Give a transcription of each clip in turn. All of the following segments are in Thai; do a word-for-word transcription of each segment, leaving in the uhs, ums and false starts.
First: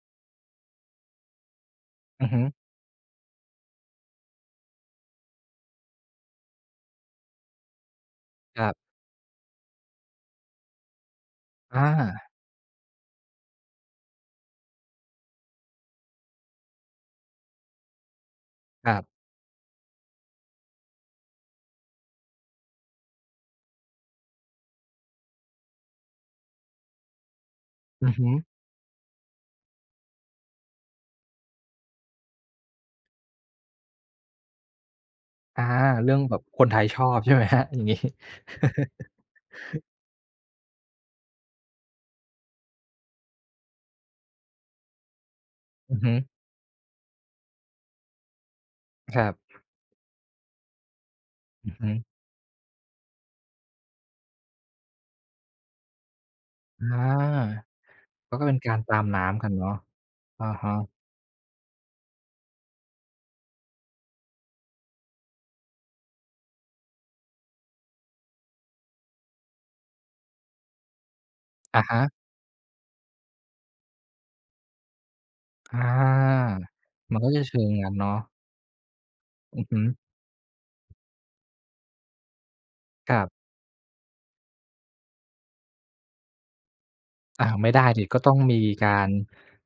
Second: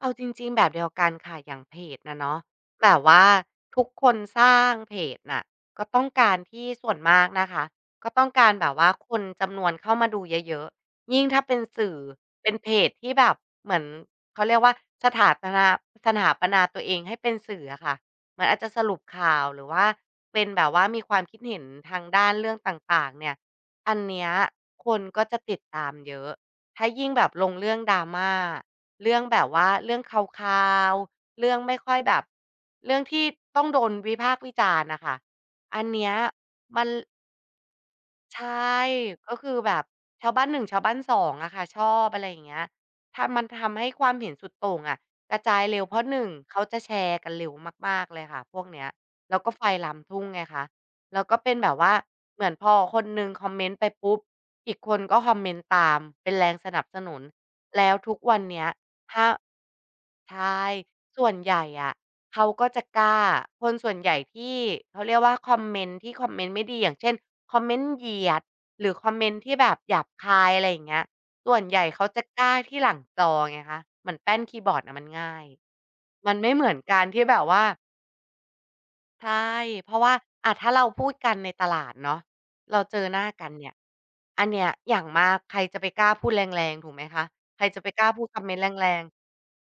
เอาจริง ๆ แบบเดียวกันค่ะ อย่างเพจน่ะอืเนอาฮะ ึ แบบว่าทุกคนสร้างเพจน่ะ ก็ต้องการที่ ส่วนมากนะคะ ก็ต้องการครแบับ บว่าคนจำนวนเข้ามาดูเยอะ ๆ ยิ่งถ้าเป็นอสื่อ า เป็นเพจที่แบบเหมือน เขาเรียกว่า สถาปลา สถาปนาตัวเองให้เป็นสื่ออะค่ะ เหมือนอาจจะสครรุัปบ ข่าว หรือว่าเป็นแบบว่า มีความคิดเห็นทางด้านเรื่องต่าง ๆ เนี่ย อันเนี้ย คนก็จะติดตามเยอะ ถ้ายิ่งแบบลงเรื่อง อือฮึ Drama เรื่องแบบว่า เรื่องคาว ๆ เรื่องไม่ค่อยแบบ เรื่องที่ต้องโดนวิพากษ์วิจารณ์น่ะค่ะ อา อันเนเีรื้่ยองแบบคนไทมัยน ชอบ ใช่ไหมครับ? อย่างงี้ ใช่ ก็คือแบบชาวบ้าน หนึ่ง ชาวบ้าน สอง อะค่ะ ชอบ อะไรอย่างเงี้ย ทา มันทำให้ความเห็นสุดโต่งอะกระจายเร็ว เอืพราอะ ฮึ หนึ่ง เขาจะแชร์กันเร็วมาก ๆ เลยค่ะ พวกเนี้ย ครัแล้วก็บ ไฟลามทุ่งไงคะ แล้วก็เป็นแอบืบอฮว่า ึ เหมือนพอคนหนึ่งคอมเมนต์ไปปุ๊บ อีกคนก็คอมเมนต์ตามเป็นแรงสนอับา สนุน แล้วทุกมวัันนก็เป็เนนี้ย การตามถน้า ้ำกันเนาะ ใชอะ่ ฮะ ส่วนใหญ่อะเขาก็จะกล้า คนส่วนใหญ่ที่ เขาเรียกว่า คอมเมนต์ที่คอมเมนต์ไม่ดี อย่างเช่น คอมเมนต์เหยียด หรือคอมเมนต์ที่แบบหยาบคาย อะไรอย่างเงี้ย ส่วนใอหญะ่ฮเขาะ จะกล้าที่หลังจอไงคะ เหมือนแป้นคีย์บอร์ดน่ะมันง่าย อา มันไม่เหมือนการมทันี่ก็แบจะบเชว่ิา งอย่างงั้นเนาะ ใช่ อือฮึ เพราะว่า อะ ถ้าเราพูด กันในตลาดเนาะ เราเจอครหน้ัาบ กันเนี่ย อันเนี่ย อย่างมาก ใครจะไปกล้าพูด แรง ๆ ถูกไหมคะ? อ้าว ใคไรม่จได้ะไปสกิ ล้าก็พูตด้อคงำเมมนีต์ แกราง รๆ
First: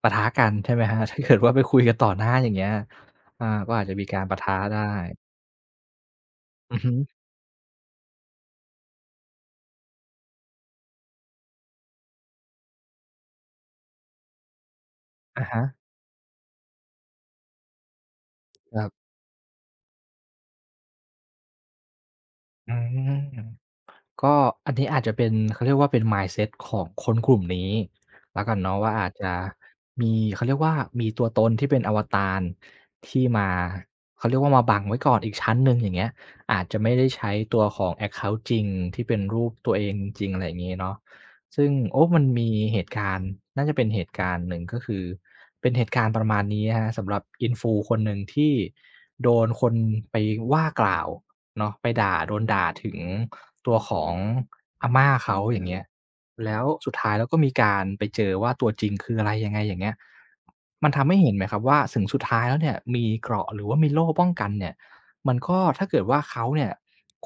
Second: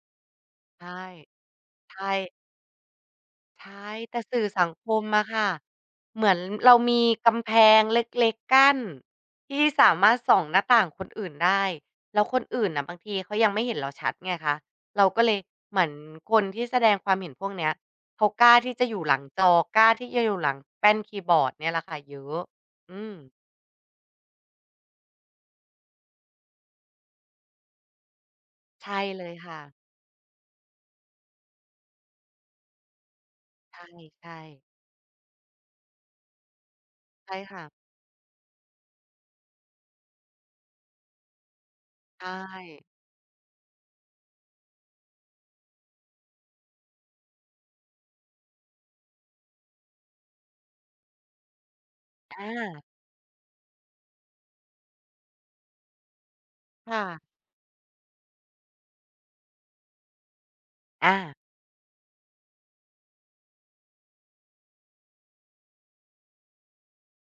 ปะทะกันใช่ไหใชม่ ครับ? ถ้าเกิดว่าไปคุยกใัชน ต่อหน้า ่ อย่างเงี้ย อา ใชก็อาจ่ จะมีแกต่ารปสะื่ทอะสังได้ คมอะค่ะ เหมือนเรอาือฮึ มีกำแพงเล็ก ๆ กั้น ที่สามารถส่องหน้าต่างคนอื่น ได้ แล้วคนอื่นน่ะ บางทีเขายังไม่เห็นเราชัดไงคะ เราก็เลอย ะฮะ เหมือนคนที่แสดงความเห็นพวกเนี้ย เขากล้าที่ครจัะบ อยู่หลังจอ กล้าที่จะอยู่หลังแป้นคีย์บอร์ดเนี่ยแหละค่ะ เยอะ อือืม ม ก็ อันนี้อาจจะเป็น เขาเรียกว่าเป็น mindset ของคนกลุ่มนี้ แล้วกันเนาะใวช่า ่อาจเลจะยค่ะ มี เขาเรียกว่า มีตัวตนที่เป็นอวตาร ที่มา ใช่ เขใชาเรียกว่า ่ มาบังไว้ก่อนอีกชั้นหนึ่ง อย่างเงี้ย อาจจะไม่ได้ใชใ้ช่คตั่วะ ของ แอ็กเคานต์ จริงที่เป็นรูปตัวเองจริง ๆ อะไรอย่างนี้เนาะ ซึ่ง โอ้ มใัชนมีเห่ ตุการณ์ น่าจะเป็นเหตุการณ์หนึ่ง ก็คือเป็นเหตุการณ์ประมาณนี้ครับ สำหรับ Influ คนหนึ่ง ที่โดนคนไปว่ากล่าว เนาะ ไปด่า โดอนด่าา ถึงตัวของอาม่าเขาอย่างเงี้ย แล้ว สคุด่ท้ายะ แล้วก็มีการไปเจอว่า ตัวจริงคืออะไรยังไง อย่างเงี้ย มันทำอให้เห็า นนะครับว่าสึงสุดท้ายแล้วเนี่ย มีเกราะหรือว่ามีโล่ป้องกันเนี่ย มันก็ ถ้าเกิดว่าเขาเนี่ย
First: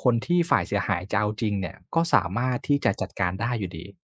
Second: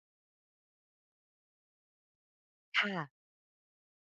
คนที่ฝ่ายเสียหายจะเอาจริงเนี่ย ก็สามารถที่คจ่ะจะ ัดการได้อยู่ดี